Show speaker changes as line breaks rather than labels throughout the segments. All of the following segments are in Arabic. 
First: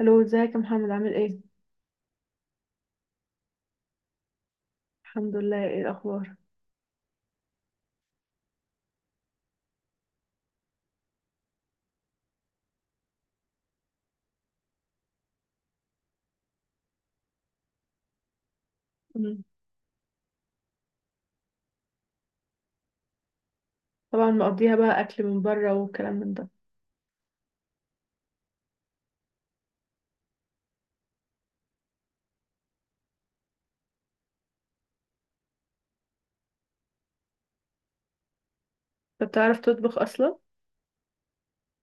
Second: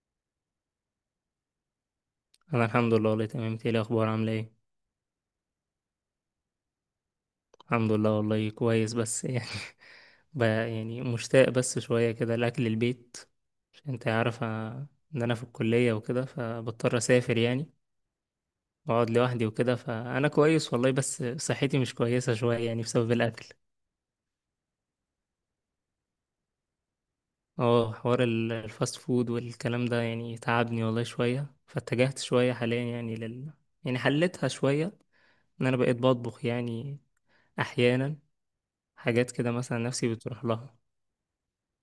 الو، ازيك يا محمد؟ عامل ايه؟
انا الحمد لله والله تمام. إنت ايه الاخبار؟ عامله ايه؟
الحمد لله. ايه الاخبار؟
الحمد لله والله كويس، بس يعني بقى يعني مشتاق بس شويه كده لاكل البيت. عشان انت عارفه ان انا في الكليه وكده، فبضطر اسافر يعني، واقعد
مم.
لوحدي وكده. فانا كويس والله، بس صحتي مش كويسه شويه يعني بسبب الاكل.
طبعا مقضيها بقى اكل من بره والكلام من ده.
اه حوار الفاست فود والكلام ده يعني تعبني والله شويه، فاتجهت شويه حاليا يعني لل، يعني حلتها شويه ان انا بقيت بطبخ يعني، احيانا
طب
حاجات كده
بتعرف
مثلا
تطبخ
نفسي
اصلا؟
بتروح لها.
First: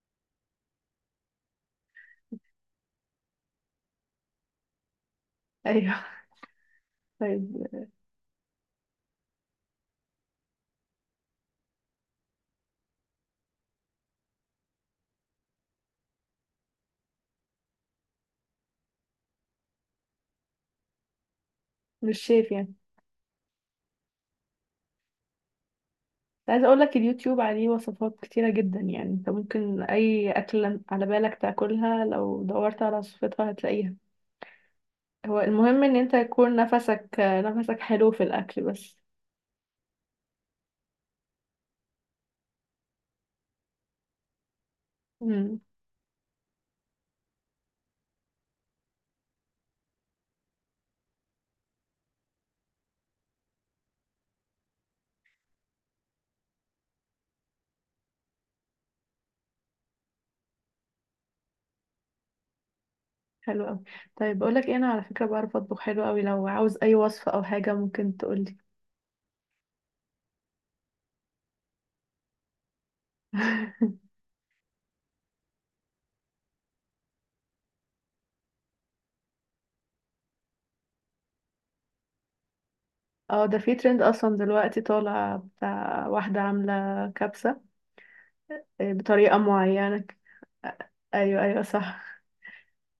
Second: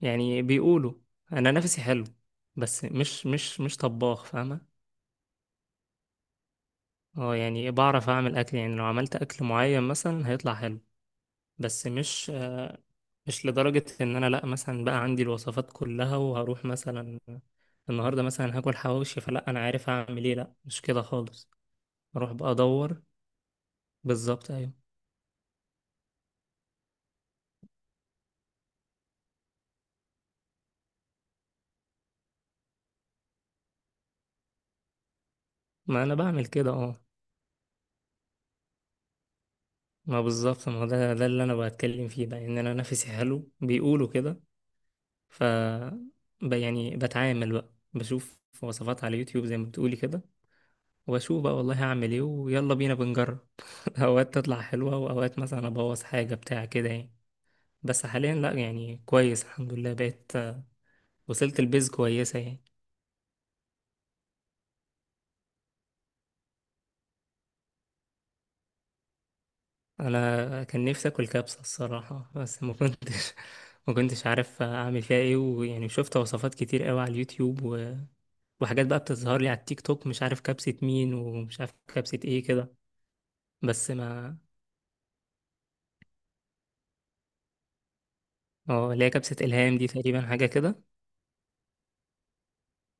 يعني بيقولوا انا نفسي حلو، بس مش طباخ فاهمه.
ايوه.
اه يعني
طيب.
بعرف اعمل اكل، يعني لو عملت اكل معين مثلا هيطلع حلو، بس مش مش لدرجه ان انا لا مثلا بقى عندي الوصفات كلها وهروح مثلا النهارده مثلا هاكل حواوشي، فلا انا عارف اعمل ايه، لا مش كده خالص.
مش
اروح بقى
شيف يعني؟
ادور. بالظبط ايوه.
عايزه اقول لك اليوتيوب عليه وصفات كتيره جدا، يعني انت ممكن اي اكل على بالك تاكلها لو دورت على وصفتها هتلاقيها. هو المهم ان
ما
انت
انا بعمل
يكون
كده اه.
نفسك نفسك حلو في الاكل بس.
ما بالظبط، ما هو ده اللي انا بتكلم فيه بقى، ان انا نفسي حلو بيقولوا كده. ف،
مم.
يعني بتعامل بقى، بشوف وصفات على يوتيوب زي ما بتقولي كده، واشوف بقى والله هعمل ايه ويلا بينا بنجرب. اوقات تطلع حلوة واوقات مثلا ابوظ حاجة بتاع كده يعني، بس حاليا لا يعني كويس الحمد لله، بقيت وصلت البيز كويسة يعني.
حلو قوي. طيب بقول لك ايه، انا على فكره بعرف اطبخ حلو قوي، لو عاوز اي وصفه او حاجه ممكن تقولي.
انا كان نفسي اكل كبسة الصراحة، بس ما كنتش ما كنتش عارف اعمل فيها ايه، ويعني شفت وصفات كتير قوي على اليوتيوب و... وحاجات بقى بتظهر لي على التيك توك، مش عارف كبسة مين ومش عارف كبسة ايه كده.
اه، ده في
بس
ترند اصلا
ما،
دلوقتي طالع بتاع واحدة عاملة كبسة.
اه اللي هي كبسة
بطريقة
إلهام دي
معينة
تقريبا حاجة كده.
آه، ايوه ايوه، صح.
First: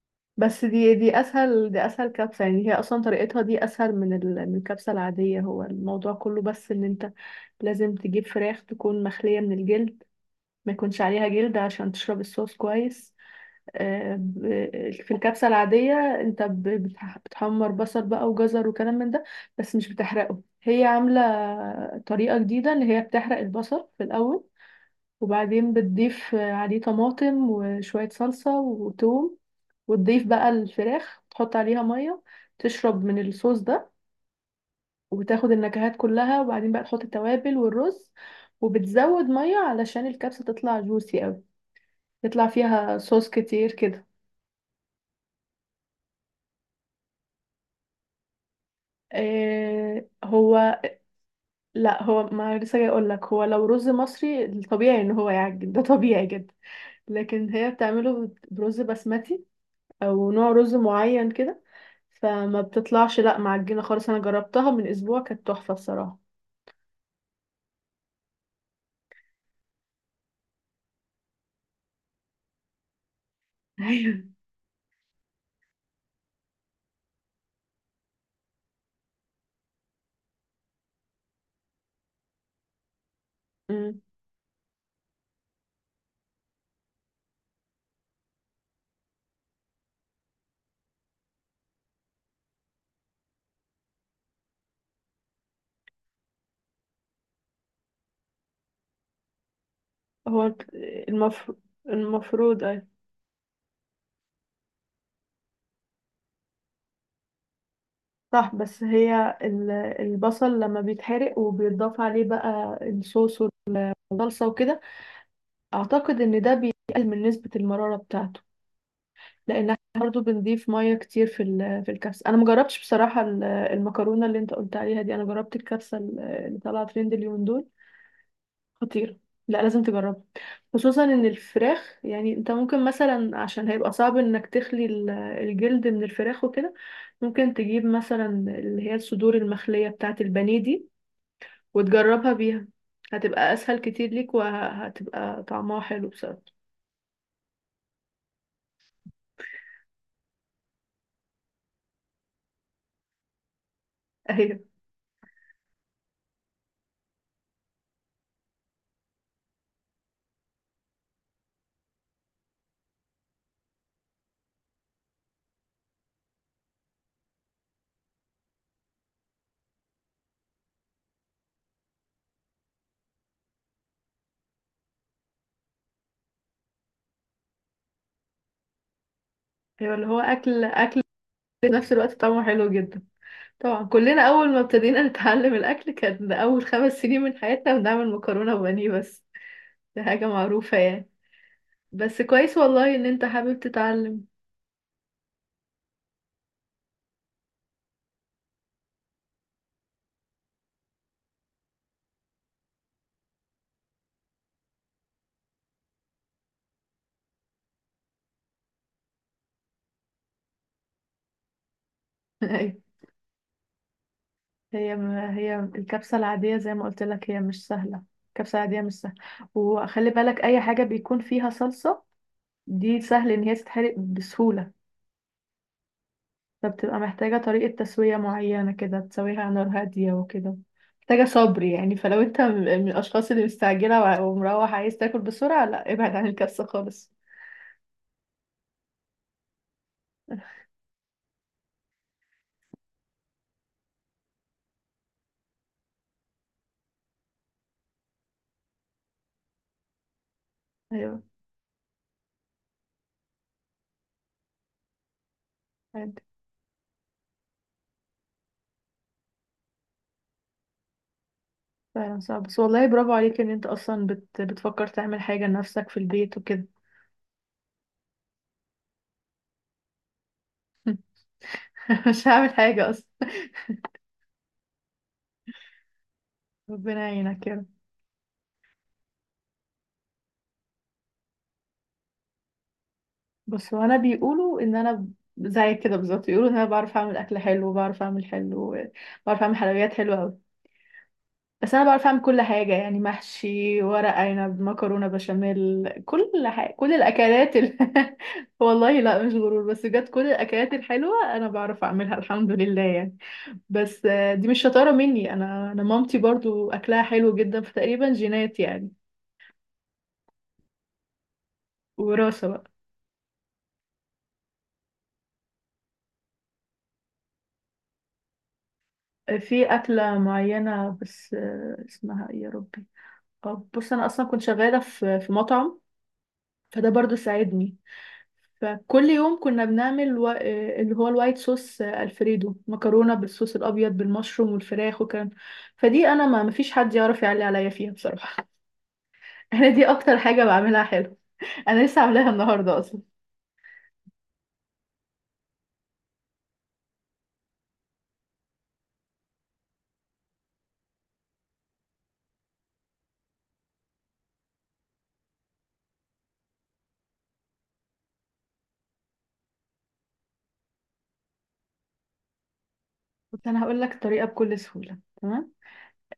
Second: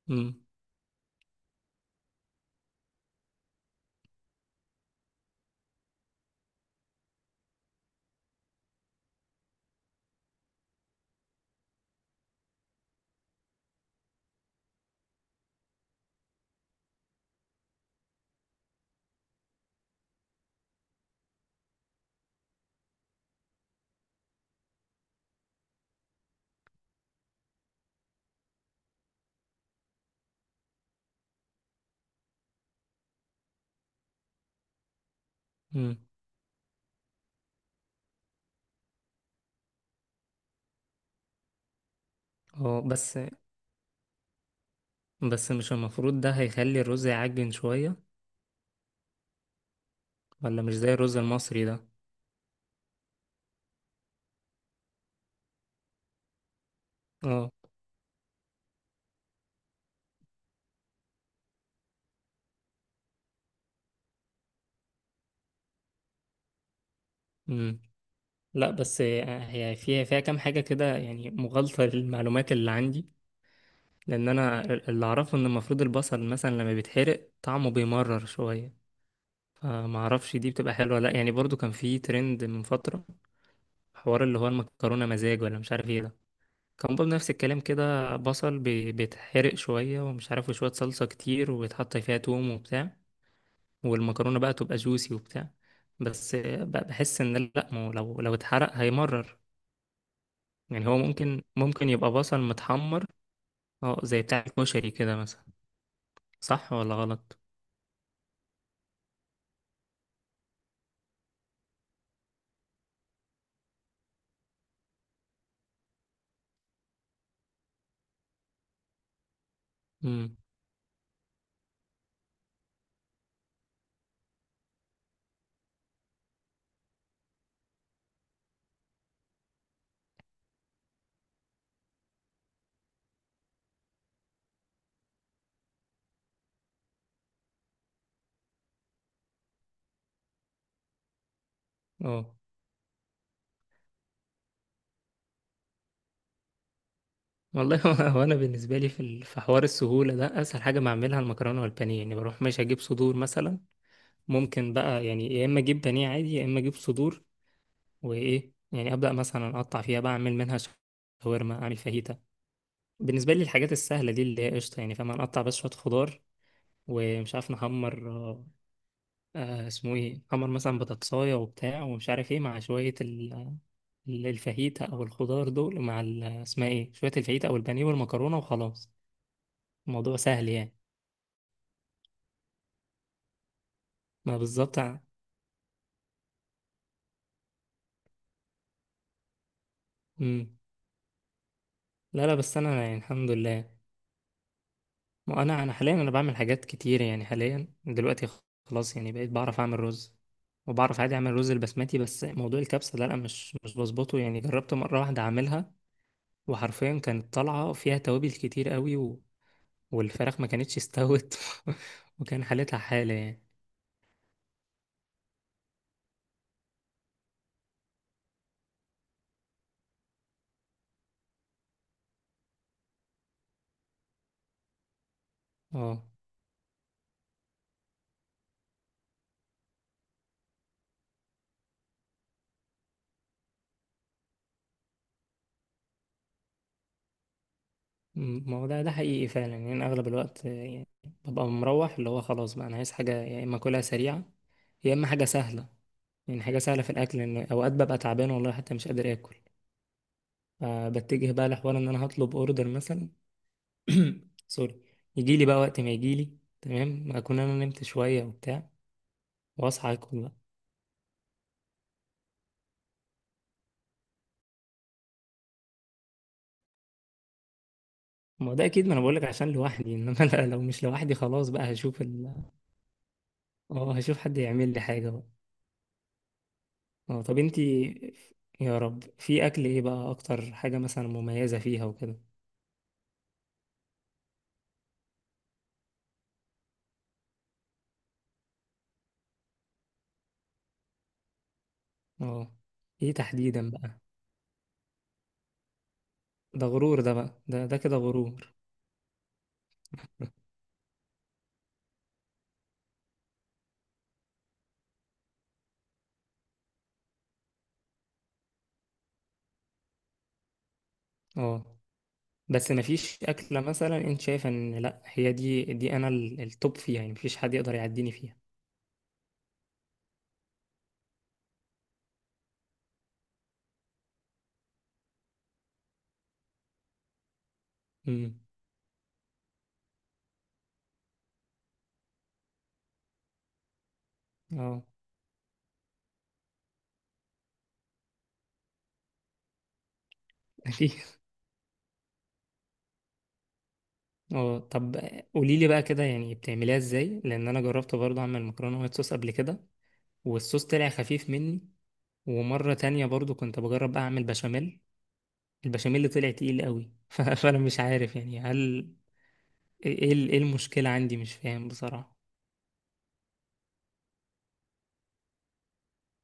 امم.
بس دي اسهل كبسة، يعني هي اصلا طريقتها دي اسهل من من الكبسة العادية. هو الموضوع كله بس ان انت لازم تجيب فراخ تكون مخلية من الجلد، ما يكونش عليها جلد عشان تشرب الصوص كويس. في الكبسة العادية انت بتحمر بصل بقى وجزر وكلام من ده، بس مش بتحرقه. هي عاملة طريقة جديدة اللي هي بتحرق البصل في الأول، وبعدين بتضيف عليه طماطم وشوية صلصة وتوم، وتضيف بقى الفراخ، تحط عليها مية تشرب من الصوص ده وتاخد النكهات
امم.
كلها، وبعدين بقى تحط التوابل والرز، وبتزود مية علشان الكبسة تطلع جوسي قوي، يطلع
اه
فيها
بس
صوص كتير كده.
بس مش المفروض ده هيخلي الرز يعجن شوية؟ ولا مش
هو
زي الرز المصري ده؟
لا، هو ما لسه جاي اقول لك، هو لو رز مصري الطبيعي ان هو يعجن ده طبيعي جدا، لكن
اه.
هي بتعمله برز بسمتي، او نوع رز معين كده، فما بتطلعش لا معجنه خالص. انا جربتها من اسبوع كانت تحفه الصراحه.
امم. لا بس هي فيها كام حاجة كده يعني مغالطة للمعلومات اللي عندي.
ايوه.
لأن أنا، اللي أعرفه إن المفروض البصل مثلا لما بيتحرق طعمه بيمرر شوية، فمعرفش دي بتبقى حلوة ولا لأ يعني. برضو كان في ترند من فترة،
أمم.
حوار اللي هو المكرونة مزاج ولا مش عارف ايه ده، كان برضه نفس الكلام كده، بصل بيتحرق شوية ومش عارف، وشوية صلصة كتير ويتحط فيها توم وبتاع، والمكرونة بقى تبقى جوسي وبتاع. بس بحس ان لا، ما هو لو اتحرق هيمرر،
هو
يعني هو ممكن
المفروض
ممكن يبقى بصل
المفروض ايوه.
متحمر. اه زي بتاع الكشري كده مثلا. صح ولا غلط؟
صح، بس هي البصل لما بيتحرق وبيتضاف عليه بقى الصوص والصلصه وكده، اعتقد ان ده بيقلل من نسبه المراره بتاعته، لان احنا برضو
امم.
بنضيف ميه كتير في في الكبسه. انا مجربتش بصراحه المكرونه اللي انت قلت عليها دي، انا جربت الكبسه اللي طالعه ترند اليومين دول. خطيره، لا لازم تجربها. خصوصا ان الفراخ، يعني انت ممكن مثلا عشان هيبقى صعب انك تخلي الجلد من الفراخ وكده، ممكن تجيب مثلا اللي هي الصدور المخليه بتاعه البانيه دي
اه.
وتجربها بيها. هتبقى اسهل كتير ليك وهتبقى طعمها حلو بصراحه.
والله هو انا بالنسبه لي في في حوار السهوله ده، اسهل حاجه بعملها المكرونه والبانيه، يعني بروح ماشي اجيب صدور مثلا،
ايوه
ممكن بقى يعني يا اما اجيب بانيه عادي يا اما اجيب صدور، وايه يعني ابدا مثلا اقطع فيها بقى اعمل منها شاورما، اعمل فاهيتا. بالنسبه لي الحاجات السهله دي اللي هي قشطه يعني، فاهم، نقطع بس شويه خضار، ومش عارف نحمر اسمه ايه، نحمر مثلا بطاطسايه وبتاع، ومش عارف ايه، مع شويه الفاهيتا او الخضار دول، مع اسمها ايه، شويه الفاهيتا او البانيه والمكرونه وخلاص.
ايوه، اللي
الموضوع
هو
سهل
اكل
يعني.
اكل في نفس الوقت طعمه حلو جدا. طبعا كلنا
ما
أول ما
بالظبط
ابتدينا نتعلم الأكل، كان أول خمس سنين من حياتنا بنعمل مكرونة وبانيه بس. دي حاجة
مم.
معروفة يعني. بس
لا لا بس
كويس
انا
والله
يعني
إن أنت
الحمد
حابب
لله،
تتعلم.
ما انا حاليا انا بعمل حاجات كتير يعني، حاليا دلوقتي خلاص يعني بقيت بعرف اعمل رز، وبعرف عادي اعمل رز البسمتي. بس موضوع الكبسه ده لا، مش بظبطه يعني. جربت مره واحده اعملها، وحرفيا كانت طالعه فيها توابل كتير قوي و... والفراخ ما كانتش استوت. وكان
أيوة.
حالتها حاله يعني.
هي هي الكبسة العادية زي ما قلت لك هي مش سهلة، الكبسة العادية مش سهلة. وخلي بالك أي حاجة بيكون فيها صلصة دي سهل إن هي تتحرق بسهولة،
اه
فبتبقى محتاجة طريقة تسوية معينة كده، تسويها على نار هادية وكده، محتاجة صبر يعني. فلو انت من الأشخاص اللي مستعجلة ومروح عايز تاكل بسرعة، لا ابعد عن الكبسة خالص.
ما هو ده حقيقي فعلا يعني. انا اغلب الوقت يعني ببقى مروح، اللي هو خلاص بقى انا عايز حاجه يا اما اكلها سريعه يا اما حاجه سهله، يعني حاجه سهله في الاكل، لان اوقات ببقى تعبان والله حتى مش قادر اكل،
أيوة.
فبتجه بقى لحوار ان انا هطلب اوردر مثلا. سوري. يجي لي بقى وقت ما يجي
عادي.
لي، تمام، اكون انا نمت شويه وبتاع واصحى اكل بقى.
فعلا صعب، بس والله برافو عليك ان انت اصلا بتفكر تعمل حاجة لنفسك في البيت وكده.
ما هو ده اكيد، ما انا بقول لك عشان لوحدي. انما لا، لو مش لوحدي خلاص بقى هشوف ال...
مش هعمل حاجة اصلا.
اه هشوف حد يعمل لي حاجه بقى.
ربنا
اه طب
يعينك يا
انتي،
رب.
يا رب، في اكل ايه بقى اكتر حاجه مثلا مميزه فيها وكده؟
بس وانا بيقولوا ان انا زي كده بالظبط، بيقولوا ان انا بعرف اعمل اكل حلو، بعرف اعمل حلويات حلوة أوي. بس انا بعرف اعمل كل
اه،
حاجه، يعني
ايه تحديدا
محشي،
بقى؟
ورق عنب، مكرونه بشاميل، كل
ده
حاجه،
غرور
كل
ده بقى،
الاكلات
ده كده غرور.
والله لا، مش غرور، بس بجد كل الاكلات الحلوه انا بعرف اعملها الحمد لله يعني. بس دي مش شطاره مني، انا مامتي برضو اكلها حلو جدا، فتقريبا جينات يعني،
اه،
وراثه
بس
بقى.
مفيش أكلة مثلا أنت شايفة إن لأ، هي دي أنا التوب فيها يعني، مفيش حد يقدر يعديني فيها؟
في اكله معينه، بس اسمها ايه يا ربي؟ بص، انا اصلا كنت شغاله في مطعم، فده برضو ساعدني.
امم.
فكل يوم كنا بنعمل و... آه، اللي هو الوايت صوص، الفريدو، مكرونه بالصوص الابيض بالمشروم
اه
والفراخ، وكان فدي انا ما مفيش حد يعرف يعلي عليا فيها بصراحه. انا دي اكتر حاجه بعملها
أكيد.
حلو، انا لسه عاملاها النهارده اصلا.
اه طب قولي لي بقى كده يعني بتعمليها إزاي، لأن أنا جربت برضه أعمل مكرونة وايت صوص قبل كده، والصوص طلع خفيف مني، ومرة تانية برضه كنت بجرب أعمل بشاميل، البشاميل اللي طلع تقيل قوي. فأنا مش عارف يعني، هل إيه إيه المشكلة عندي، مش فاهم بصراحة.
بس انا هقول لك الطريقه بكل سهوله، تمام.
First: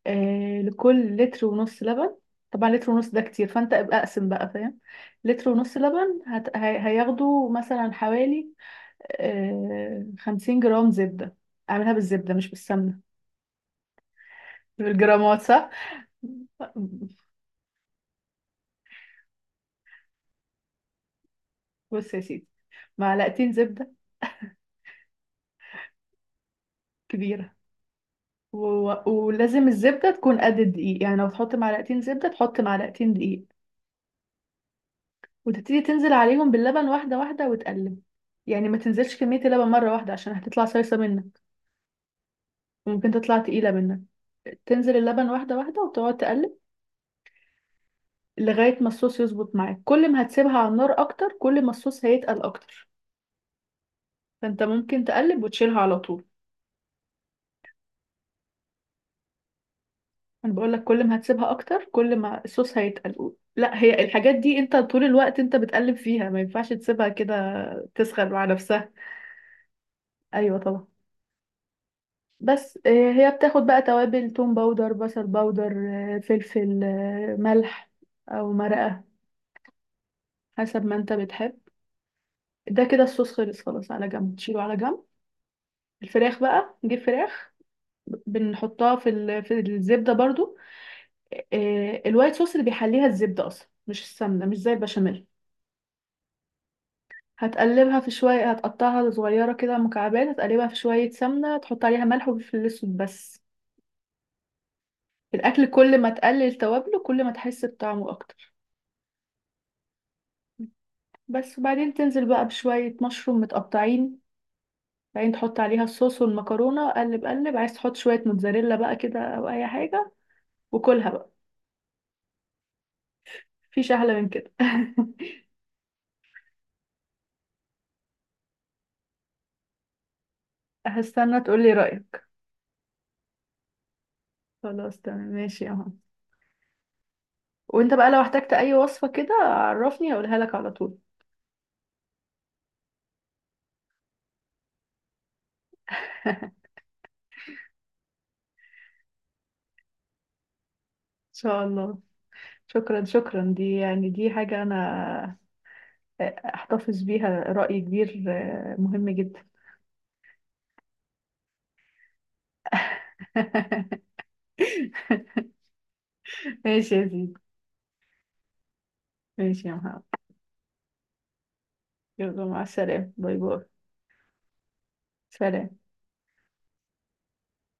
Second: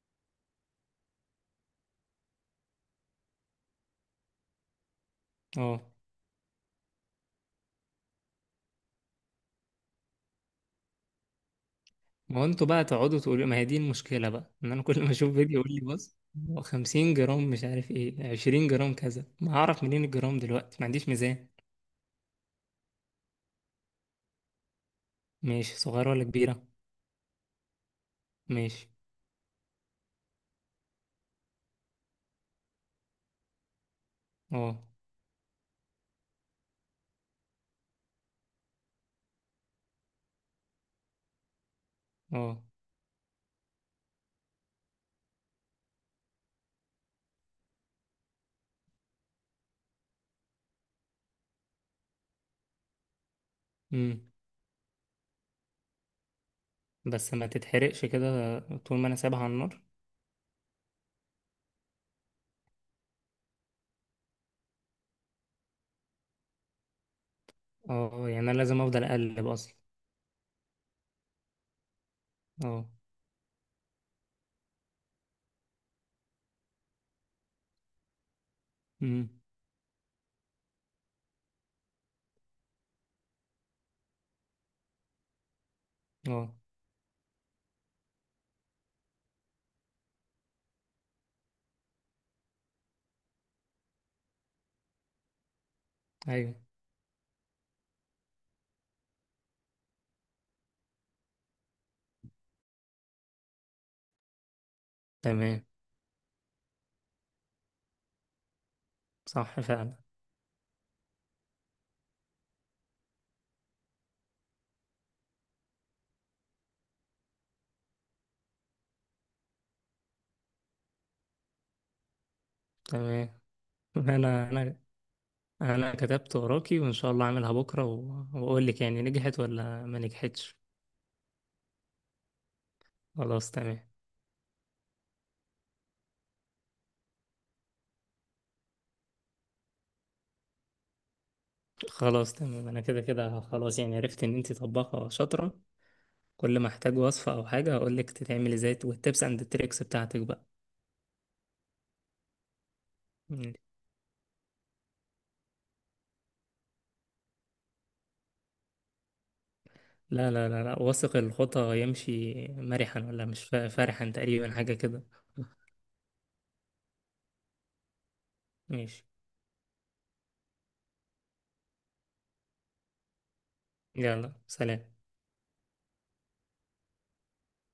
لكل لتر ونص لبن، طبعا لتر ونص ده كتير فانت ابقى اقسم بقى، فاهم. لتر ونص
اه
لبن هياخدوا مثلا حوالي 50 جرام زبده. اعملها بالزبده
ما هو
مش
انتوا بقى
بالسمنه.
تقعدوا تقولوا، ما هي دي المشكلة بقى، ان انا كل ما اشوف
بالجرامات،
فيديو
صح.
يقول لي بص، هو 50 جرام، مش عارف ايه، 20 جرام كذا، ما هعرف منين الجرام دلوقتي، ما عنديش ميزان.
بص يا سيدي، معلقتين زبدة
ماشي، صغيرة ولا كبيرة؟
كبيرة،
ماشي.
و... ولازم الزبدة تكون قد الدقيق، يعني لو تحط معلقتين زبدة تحط معلقتين دقيق،
اه.
وتبتدي تنزل عليهم باللبن واحدة واحدة وتقلب، يعني ما تنزلش كمية اللبن مرة واحدة عشان هتطلع صيصة منك،
اه.
وممكن تطلع تقيلة منك. تنزل اللبن واحدة واحدة وتقعد تقلب لغاية ما الصوص يظبط معاك، كل ما هتسيبها على النار أكتر كل ما الصوص هيتقل أكتر،
امم.
فأنت ممكن تقلب وتشيلها على طول.
بس ما تتحرقش كده طول ما انا سايبها على النار؟
انا بقول لك كل ما هتسيبها اكتر كل ما الصوص هيتقل، لا هي الحاجات دي انت طول الوقت انت بتقلب فيها، ما ينفعش تسيبها كده
اه
تسخن
يعني
مع
انا لازم
نفسها.
افضل اقلب اصلا؟
ايوه طبعا. بس
اه.
هي بتاخد بقى توابل: توم باودر، بصل باودر، فلفل، ملح، او مرقة،
امم.
حسب ما انت بتحب. ده كده الصوص خلص، خلاص على جنب، تشيله على جنب. الفراخ
اه.
بقى، نجيب فراخ، بنحطها في في الزبدة برضو. الوايت صوص اللي بيحليها الزبدة اصلا مش السمنة، مش زي البشاميل.
ايوه.
هتقلبها في شوية، هتقطعها صغيرة كده مكعبات، هتقلبها في شوية سمنة، تحط عليها ملح وفلفل أسود بس.
تمام.
الأكل كل ما تقلل توابله كل ما تحس بطعمه أكتر.
صح فعلا.
بس وبعدين تنزل بقى بشوية مشروم متقطعين، بعدين تحط عليها الصوص والمكرونة، قلب قلب، عايز تحط شوية موتزاريلا بقى كده أو أي حاجة وكلها بقى.
تمام.
مفيش أحلى من
انا
كده.
انا انا كتبت وراكي، وان شاء الله اعملها بكرة واقول لك يعني نجحت ولا ما نجحتش.
هستنى تقولي رأيك.
خلاص تمام.
خلاص تمام ماشي أهو. وانت بقى لو احتجت أي وصفة كده عرفني هقولها لك على طول.
خلاص تمام، انا كده كده خلاص يعني، عرفت ان انت طباخة شاطرة،
إن
كل ما احتاج وصفة او حاجة هقول لك تتعمل ازاي، والتبس اند التريكس بتاعتك بقى.
شاء الله. شكرا
مم.
شكرا، دي يعني دي حاجة أنا أحتفظ بيها، رأي كبير مهم جدا.
لا لا لا لا، واثق الخطى يمشي مرحا، ولا مش فرحا، تقريبا حاجة كده.
ماشي يا زيد.
ماشي.
ماشي يا محمد. يلا مع السلامة، باي باي.
يلا سلام.
سلام.